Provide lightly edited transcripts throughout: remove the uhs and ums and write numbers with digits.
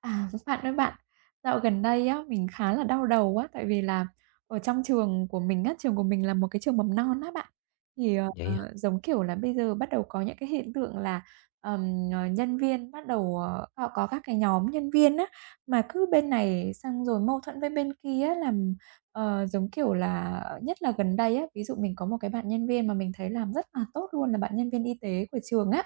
À, bạn ơi bạn, dạo gần đây á, mình khá là đau đầu á, tại vì là ở trong trường của mình á, trường của mình là một cái trường mầm non á bạn. Vậy hả? Giống kiểu là, bây giờ bắt đầu có những cái hiện tượng là, nhân viên bắt đầu, họ có các cái nhóm nhân viên á, mà cứ bên này xong rồi mâu thuẫn với bên kia á, làm, giống kiểu là, nhất là gần đây á, ví dụ mình có một cái bạn nhân viên mà mình thấy làm rất là tốt luôn là bạn nhân viên y tế của trường á,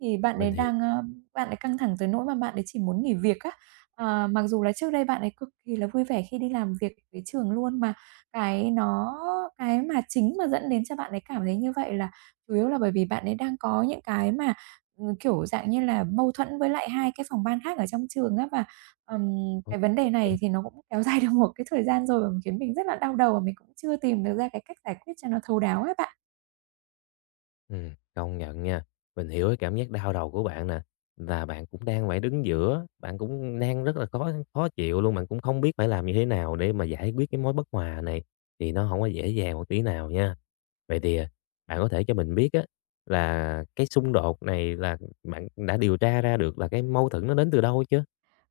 thì bạn ấy Mình hiểu. đang, bạn ấy căng thẳng tới nỗi mà bạn ấy chỉ muốn nghỉ việc á. Mặc dù là trước đây bạn ấy cực kỳ là vui vẻ khi đi làm việc với trường luôn, mà cái nó cái mà chính mà dẫn đến cho bạn ấy cảm thấy như vậy là chủ yếu là bởi vì bạn ấy đang có những cái mà, kiểu, dạng như là, mâu thuẫn với lại 2 cái phòng ban khác ở trong trường á. Và, ừm, Ồ, cái vấn đề vậy này thì hả? nó cũng kéo dài được một cái thời gian rồi và khiến mình rất là đau đầu và mình cũng chưa tìm được ra cái cách giải quyết cho nó thấu đáo ấy bạn. Công nhận nha. Mình hiểu cái cảm giác đau đầu của bạn nè, và bạn cũng đang phải đứng giữa, bạn cũng đang rất là khó khó chịu luôn, bạn cũng không biết phải làm như thế nào để mà giải quyết cái mối bất hòa này, thì nó không có dễ dàng một tí nào nha. Vậy thì, bạn có thể cho mình biết á, là cái xung đột này là bạn đã điều tra ra được là cái mâu thuẫn nó đến từ đâu chưa?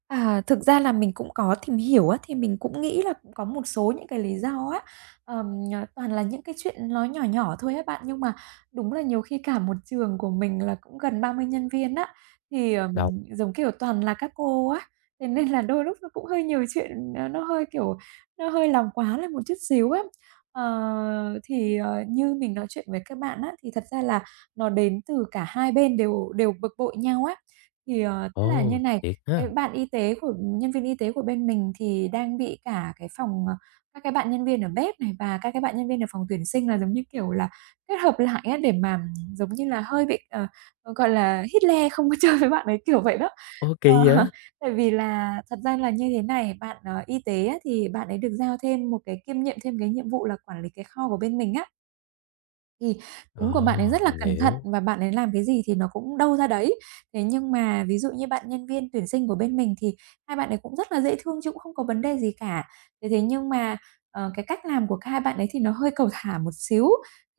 À, thực ra là mình cũng có tìm hiểu á, thì mình cũng nghĩ là cũng có một số những cái lý do á, ờm, toàn là những cái chuyện ló nhỏ nhỏ thôi á bạn. Nhưng mà đúng là nhiều khi cả một trường của mình là cũng gần 30 nhân viên á, thì, Đồng giống kiểu, toàn là các cô á, thế nên là đôi lúc nó cũng hơi nhiều chuyện nó hơi, kiểu, nó hơi làm quá lên một chút xíu á. Như mình nói chuyện với các bạn á, thì thật ra là nó đến từ cả hai bên đều đều bực bội nhau á. Thì, tức là như ồ, này, thiệt cái ha? bạn y tế của nhân viên y tế của bên mình thì đang bị cả cái phòng, các cái bạn nhân viên ở bếp này và các cái bạn nhân viên ở phòng tuyển sinh là, giống như kiểu là, kết hợp lại á, để mà, giống như là, hơi bị, gọi là, Hitler không có chơi với bạn ấy, kiểu vậy đó. Ô, Ờ, kỳ vậy? tại vì là thật ra là như thế này, bạn, y tế á, thì bạn ấy được giao thêm một cái kiêm nhiệm thêm cái nhiệm vụ là quản lý cái kho của bên mình á. Thì tính của bạn ấy rất Ờ, là mình cẩn thận hiểu. và bạn ấy làm cái gì thì nó cũng đâu ra đấy. Thế nhưng mà ví dụ như bạn nhân viên tuyển sinh của bên mình thì hai bạn ấy cũng rất là dễ thương chứ cũng không có vấn đề gì cả. Thế thế nhưng mà, cái cách làm của cả hai bạn ấy thì nó hơi cầu thả một xíu,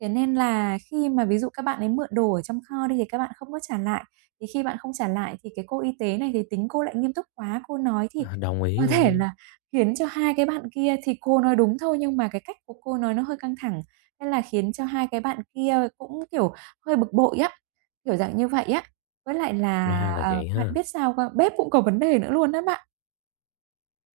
thế nên là khi mà ví dụ các bạn ấy mượn đồ ở trong kho đi thì các bạn không có trả lại, thì khi bạn không trả lại thì cái cô y tế này thì tính cô lại nghiêm túc quá, cô nói thì À, đồng ý có thể luôn. là khiến cho hai cái bạn kia thì cô nói đúng thôi nhưng mà cái cách của cô nói nó hơi căng thẳng nên là khiến cho hai cái bạn kia cũng, kiểu, hơi bực bội á, kiểu dạng như vậy á. Với lại là, Ra là vậy bạn ha. biết sao không? Bếp cũng có vấn đề nữa luôn á bạn.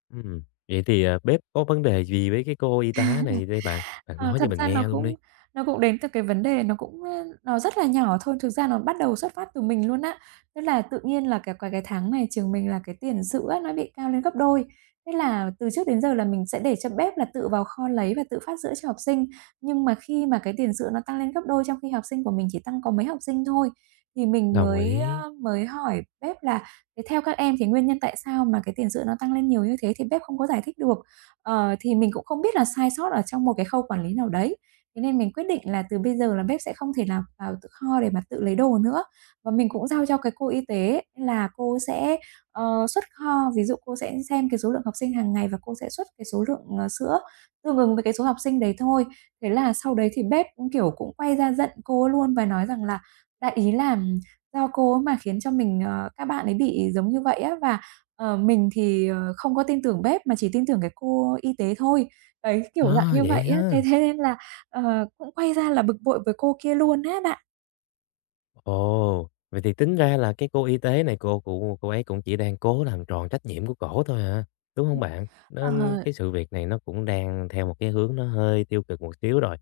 Ừm, vậy thì, bếp có vấn đề gì với cái cô y tá này đây bạn? Bạn Ờ, nói Thật cho mình ra nó nghe luôn cũng đi. nó cũng đến từ cái vấn đề nó cũng, nó rất là nhỏ thôi, thực ra nó bắt đầu xuất phát từ mình luôn á. Tức là tự nhiên là cái tháng này trường mình là cái tiền sữa nó bị cao lên gấp đôi, thế là từ trước đến giờ là mình sẽ để cho bếp là tự vào kho lấy và tự phát sữa cho học sinh. Nhưng mà khi mà cái tiền sữa nó tăng lên gấp đôi trong khi học sinh của mình chỉ tăng có mấy học sinh thôi, thì mình Đồng mới, ý. Mới hỏi bếp là "Thế theo các em thì nguyên nhân tại sao mà cái tiền sữa nó tăng lên nhiều như thế?" Thì bếp không có giải thích được. Thì mình cũng không biết là sai sót ở trong một cái khâu quản lý nào đấy, thế nên mình quyết định là từ bây giờ là bếp sẽ không thể nào vào tự kho để mà tự lấy đồ nữa. Và mình cũng giao cho cái cô y tế là cô sẽ, xuất kho, ví dụ cô sẽ xem cái số lượng học sinh hàng ngày và cô sẽ xuất cái số lượng, sữa tương ứng với cái số học sinh đấy thôi. Thế là sau đấy thì bếp, cũng kiểu, cũng quay ra giận cô luôn và nói rằng là đại ý là do cô mà khiến cho mình các bạn ấy bị giống như vậy á, và mình thì, không có tin tưởng bếp mà chỉ tin tưởng cái cô y tế thôi. Đấy, kiểu dạng Ờ, như vậy vậy á, thế ha? thế nên là, cũng quay ra là bực bội với cô kia luôn á bạn. Ồ, vậy thì tính ra là cái cô y tế này cô ấy cũng chỉ đang cố làm tròn trách nhiệm của cổ thôi hả, đúng không bạn? Nên Ờ, cái sự việc này nó cũng đang theo một cái hướng nó hơi tiêu cực một xíu rồi.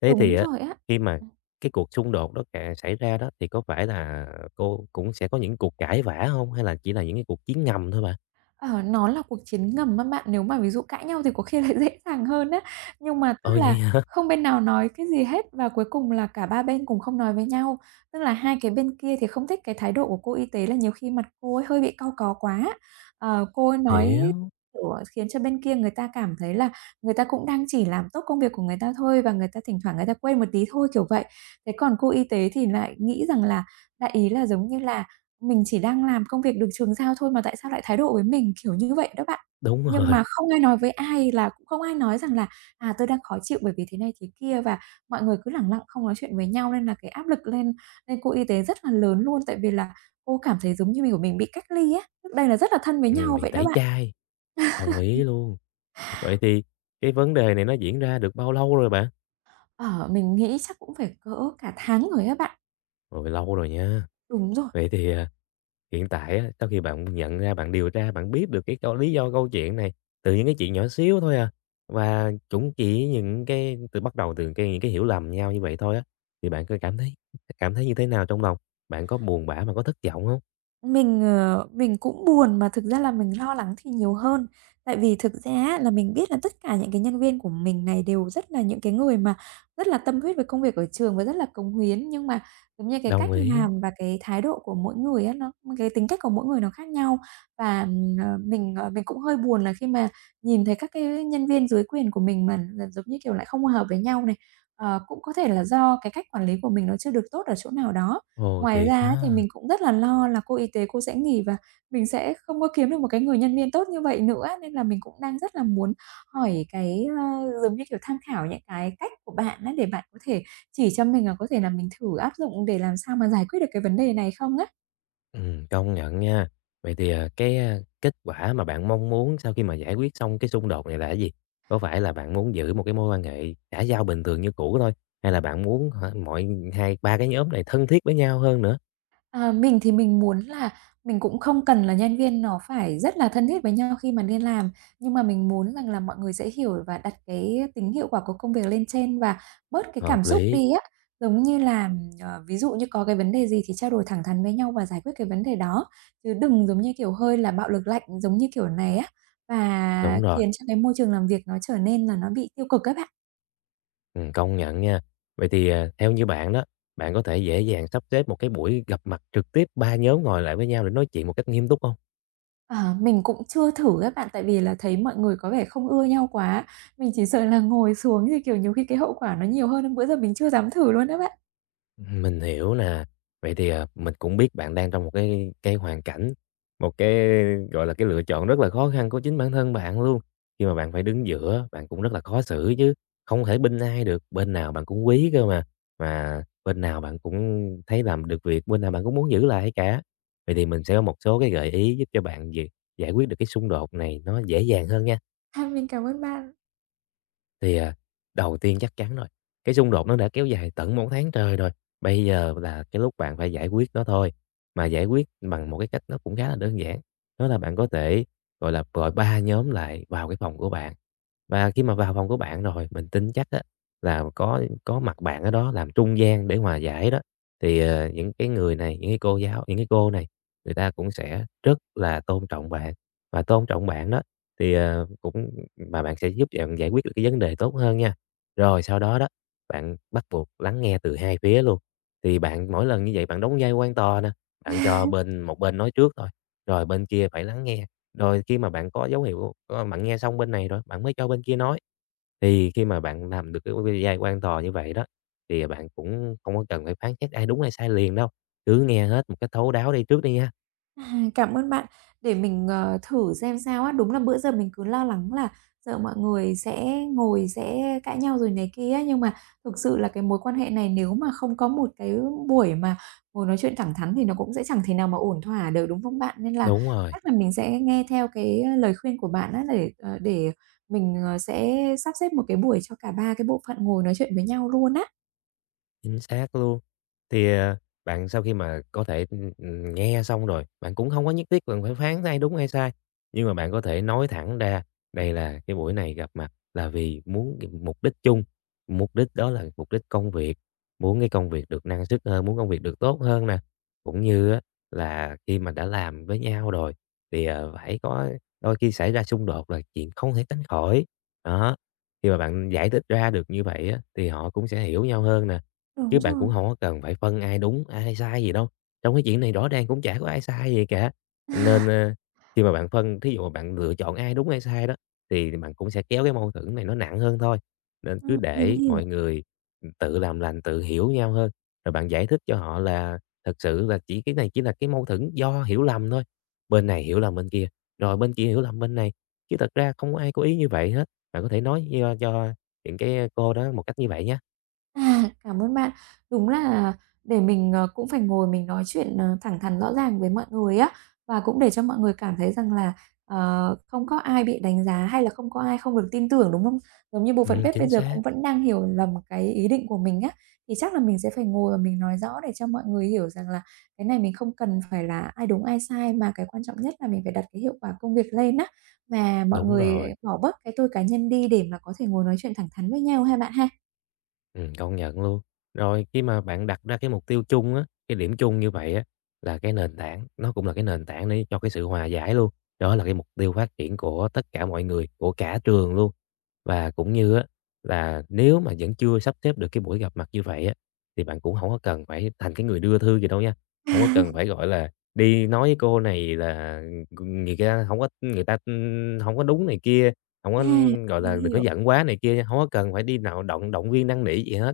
Thế Đúng thì á, rồi á. khi mà cái cuộc xung đột đó cà xảy ra đó, thì có phải là cô cũng sẽ có những cuộc cãi vã không? Hay là chỉ là những cái cuộc chiến ngầm thôi bạn? Ờ, nó là cuộc chiến ngầm á bạn. Nếu mà ví dụ cãi nhau thì có khi lại dễ dàng hơn á, nhưng mà Ờ, tức vậy là hả? không bên nào nói cái gì hết và cuối cùng là cả ba bên cùng không nói với nhau. Tức là hai cái bên kia thì không thích cái thái độ của cô y tế là nhiều khi mặt cô ấy hơi bị cau có quá. Cô ấy nói, Hiểu, kiểu, khiến cho bên kia người ta cảm thấy là người ta cũng đang chỉ làm tốt công việc của người ta thôi và người ta thỉnh thoảng người ta quên một tí thôi, kiểu vậy. Thế còn cô y tế thì lại nghĩ rằng là đại ý là giống như là mình chỉ đang làm công việc được trường giao thôi mà tại sao lại thái độ với mình kiểu như vậy đó bạn. đúng Nhưng rồi. mà không ai nói với ai là cũng không ai nói rằng là "À, tôi đang khó chịu bởi vì thế này thế kia" và mọi người cứ lẳng lặng không nói chuyện với nhau nên là cái áp lực lên lên cô y tế rất là lớn luôn. Tại vì là cô cảm thấy giống như mình của mình bị cách ly á, trước đây là rất là thân với nhau Bị vậy đó tẩy bạn. chay. Đồng ý luôn. Vậy thì cái vấn đề này nó diễn ra được bao lâu rồi bạn? Ờ, mình nghĩ chắc cũng phải cỡ cả tháng rồi á bạn. Rồi, lâu rồi nha. Đúng rồi. Vậy thì, hiện tại á, sau khi bạn nhận ra, bạn điều tra, bạn biết được cái câu lý do câu chuyện này từ những cái chuyện nhỏ xíu thôi à, và cũng chỉ những cái từ bắt đầu từ cái những cái hiểu lầm nhau như vậy thôi á, thì bạn có cảm thấy như thế nào trong lòng? Bạn có buồn bã, mà có thất vọng không? Mình, mình cũng buồn mà thực ra là mình lo lắng thì nhiều hơn. Tại vì thực ra á là mình biết là tất cả những cái nhân viên của mình này đều rất là những cái người mà rất là tâm huyết với công việc ở trường và rất là cống hiến, nhưng mà, giống như, cái cách Đồng ý. làm và cái thái độ của mỗi người á, nó cái tính cách của mỗi người nó khác nhau. Và, mình, mình cũng hơi buồn là khi mà nhìn thấy các cái nhân viên dưới quyền của mình mà là giống như, kiểu, lại không hòa hợp với nhau này. Cũng có thể là do cái cách quản lý của mình nó chưa được tốt ở chỗ nào đó. Ồ, Ngoài thiệt ra ấy, thì ha. mình cũng rất là lo là cô y tế cô sẽ nghỉ và mình sẽ không có kiếm được một cái người nhân viên tốt như vậy nữa, nên là mình cũng đang rất là muốn hỏi cái, giống như kiểu, tham khảo những cái cách của bạn á, để bạn có thể chỉ cho mình, à, có thể là mình thử áp dụng để làm sao mà giải quyết được cái vấn đề này không á? Công nhận nha. Vậy thì, à, kết quả mà bạn mong muốn sau khi mà giải quyết xong cái xung đột này là cái gì? Có phải là bạn muốn giữ một cái mối quan hệ xã giao bình thường như cũ thôi, hay là bạn muốn hả, mọi hai ba cái nhóm này thân thiết với nhau hơn nữa? À, mình thì mình muốn là mình cũng không cần là nhân viên nó phải rất là thân thiết với nhau khi mà nên làm, nhưng mà mình muốn rằng là mọi người sẽ hiểu và đặt cái tính hiệu quả của công việc lên trên và bớt cái cảm Hợp xúc lý, đi á. Giống như là, ví dụ như có cái vấn đề gì thì trao đổi thẳng thắn với nhau và giải quyết cái vấn đề đó, chứ đừng giống như, kiểu, hơi là bạo lực lạnh giống như kiểu này á, và đúng rồi, khiến cho cái môi trường làm việc nó trở nên là nó bị tiêu cực các bạn. Công nhận nha. Vậy thì, theo như bạn đó, bạn có thể dễ dàng sắp xếp một cái buổi gặp mặt trực tiếp, ba nhóm ngồi lại với nhau để nói chuyện một cách nghiêm túc không? Ờ, mình cũng chưa thử các bạn, tại vì là thấy mọi người có vẻ không ưa nhau quá. Mình chỉ sợ là ngồi xuống thì, kiểu, nhiều khi cái hậu quả nó nhiều hơn nên bữa giờ mình chưa dám thử luôn á bạn. Mình hiểu nè. Vậy thì, mình cũng biết bạn đang trong một cái hoàn cảnh, một cái, gọi là, cái lựa chọn rất là khó khăn của chính bản thân bạn luôn. Khi mà bạn phải đứng giữa, bạn cũng rất là khó xử chứ, không thể bênh ai được, bên nào bạn cũng quý cơ mà bên nào bạn cũng thấy làm được việc, bên nào bạn cũng muốn giữ lại cả. Vậy thì mình sẽ có một số cái gợi ý giúp cho bạn về giải quyết được cái xung đột này nó dễ dàng hơn nha. À, mình cảm ơn bạn. Thì, đầu tiên chắc chắn rồi, cái xung đột nó đã kéo dài tận một tháng trời rồi, bây giờ là cái lúc bạn phải giải quyết nó thôi. Mà giải quyết bằng một cái cách nó cũng khá là đơn giản, đó là bạn có thể, gọi là, gọi 3 nhóm lại vào cái phòng của bạn. Và khi mà vào phòng của bạn rồi, mình tin chắc á là có mặt bạn ở đó làm trung gian để hòa giải đó, thì, những cái người này, những cái cô giáo những cái cô này, người ta cũng sẽ rất là tôn trọng bạn, và tôn trọng bạn đó thì, cũng mà bạn sẽ giúp bạn giải quyết được cái vấn đề tốt hơn nha. Rồi sau đó đó, bạn bắt buộc lắng nghe từ hai phía luôn, thì bạn mỗi lần như vậy bạn đóng vai quan tòa nè, bạn cho bên một bên nói trước thôi, rồi bên kia phải lắng nghe, rồi khi mà bạn có dấu hiệu, bạn nghe xong bên này rồi, bạn mới cho bên kia nói. Thì khi mà bạn làm được cái vai quan tòa như vậy đó, thì bạn cũng không có cần phải phán xét ai đúng ai sai liền đâu, cứ nghe hết một cái thấu đáo đi trước đi nha. À, cảm ơn bạn. Để mình, thử xem sao á. Đúng là bữa giờ mình cứ lo lắng là sợ mọi người sẽ ngồi sẽ cãi nhau rồi này kia nhưng mà thực sự là cái mối quan hệ này nếu mà không có một cái buổi mà ngồi nói chuyện thẳng thắn thì nó cũng sẽ chẳng thể nào mà ổn thỏa được, đúng không bạn? Nên là Đúng rồi. chắc là mình sẽ nghe theo cái lời khuyên của bạn á, để mình sẽ sắp xếp một cái buổi cho cả 3 cái bộ phận ngồi nói chuyện với nhau luôn á. Chính xác luôn. Thì, bạn sau khi mà có thể, nghe xong rồi, bạn cũng không có nhất thiết cần phải phán ai đúng ai sai, nhưng mà bạn có thể nói thẳng ra đây là cái buổi này gặp mặt là vì muốn mục đích chung, mục đích đó là mục đích công việc, muốn cái công việc được năng suất hơn, muốn công việc được tốt hơn nè. Cũng như á là khi mà đã làm với nhau rồi thì, phải có đôi khi xảy ra xung đột là chuyện không thể tránh khỏi. Đó, khi mà bạn giải thích ra được như vậy á thì họ cũng sẽ hiểu nhau hơn nè. Đúng Chứ bạn rồi, cũng không có cần phải phân ai đúng, ai sai gì đâu. Trong cái chuyện này rõ ràng cũng chả có ai sai gì cả. Nên, khi mà bạn phân thí dụ mà bạn lựa chọn ai đúng ai sai đó, thì bạn cũng sẽ kéo cái mâu thuẫn này nó nặng hơn thôi. Nên cứ mình để hiểu. mọi người, ừ, tự làm lành, tự hiểu nhau hơn, rồi bạn giải thích cho họ là thật sự là chỉ cái này chỉ là cái mâu thuẫn do hiểu lầm thôi. Bên này hiểu lầm bên kia, rồi bên kia hiểu lầm bên này, chứ thật ra không có ai có ý như vậy hết. Bạn có thể nói do cho những cái cô đó một cách như vậy nhé. À, cảm ơn bạn. Đúng là để mình, cũng phải ngồi mình nói chuyện, thẳng thắn rõ ràng với mọi người á, và cũng để cho mọi người cảm thấy rằng là, không có ai bị đánh giá hay là không có ai không được tin tưởng, đúng không? Giống như bộ phận bếp bây Chính giờ xác. cũng vẫn đang hiểu lầm cái ý định của mình á, thì chắc là mình sẽ phải ngồi và mình nói rõ để cho mọi người hiểu rằng là cái này mình không cần phải là ai đúng ai sai, mà cái quan trọng nhất là mình phải đặt cái hiệu quả công việc lên á, và mọi Đúng người rồi, bỏ bớt cái tôi cá nhân đi để mà có thể ngồi nói chuyện thẳng thắn với nhau ha bạn ha. Công nhận luôn. Rồi khi mà bạn đặt ra cái mục tiêu chung á, cái điểm chung như vậy á, là cái nền tảng, nó cũng là cái nền tảng để cho cái sự hòa giải luôn. Đó là cái mục tiêu phát triển của tất cả mọi người, của cả trường luôn. Và cũng như á, là nếu mà vẫn chưa sắp xếp được cái buổi gặp mặt như vậy á, thì bạn cũng không có cần phải thành cái người đưa thư gì đâu nha. Không có cần phải, gọi là, đi nói với cô này là người ta không có người ta, hổng có đúng này kia, không À, có, gọi mình là, đừng có hiểu, giận quá này kia, không có cần phải đi nào động động viên năn nỉ gì hết.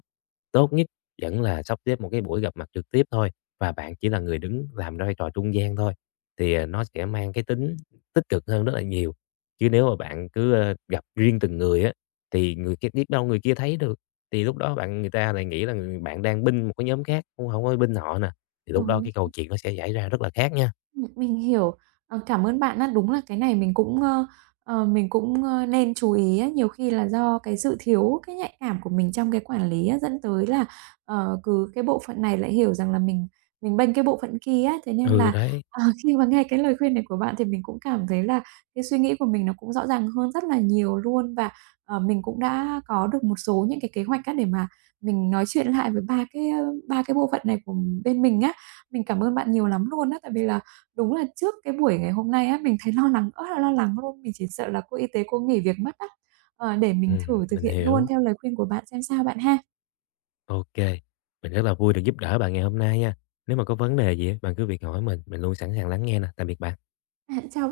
Tốt nhất vẫn là sắp xếp một cái buổi gặp mặt trực tiếp thôi, và bạn chỉ là người đứng làm vai trò trung gian thôi, thì, nó sẽ mang cái tính tích cực hơn rất là nhiều. Chứ nếu mà bạn cứ, gặp riêng từng người á, thì người kia biết đâu người kia thấy được, thì lúc đó bạn người ta lại nghĩ là bạn đang binh một cái nhóm khác, không hổng có binh họ nè, thì lúc đó đúng. cái câu chuyện nó sẽ xảy ra rất là khác nha. Mình hiểu. Ờ, cảm ơn bạn á. Đúng là cái này mình cũng nên chú ý á. Nhiều khi là do cái sự thiếu cái nhạy cảm của mình trong cái quản lý á, dẫn tới là, cứ cái bộ phận này lại hiểu rằng là mình bênh cái bộ phận kia á. Thế nên Ừ, là, đấy, ờ, khi mà nghe cái lời khuyên này của bạn thì mình cũng cảm thấy là cái suy nghĩ của mình nó cũng rõ ràng hơn rất là nhiều luôn. Và, mình cũng đã có được một số những cái kế hoạch á, để mà mình nói chuyện lại với ba cái bộ phận này của bên mình á. Mình cảm ơn bạn nhiều lắm luôn á, tại vì là đúng là trước cái buổi ngày hôm nay á, mình thấy lo lắng ớt là lo lắng luôn, mình chỉ sợ là cô y tế cô nghỉ việc mất á. Ờ, để mình thử thực mình hiện luôn hiểu. theo lời khuyên của bạn xem sao bạn ha. OK, mình rất là vui được giúp đỡ bạn ngày hôm nay nha. Nếu mà có vấn đề gì á, bạn cứ việc hỏi mình luôn sẵn sàng lắng nghe nè. Tạm biệt bạn. Bạn, chào bạn.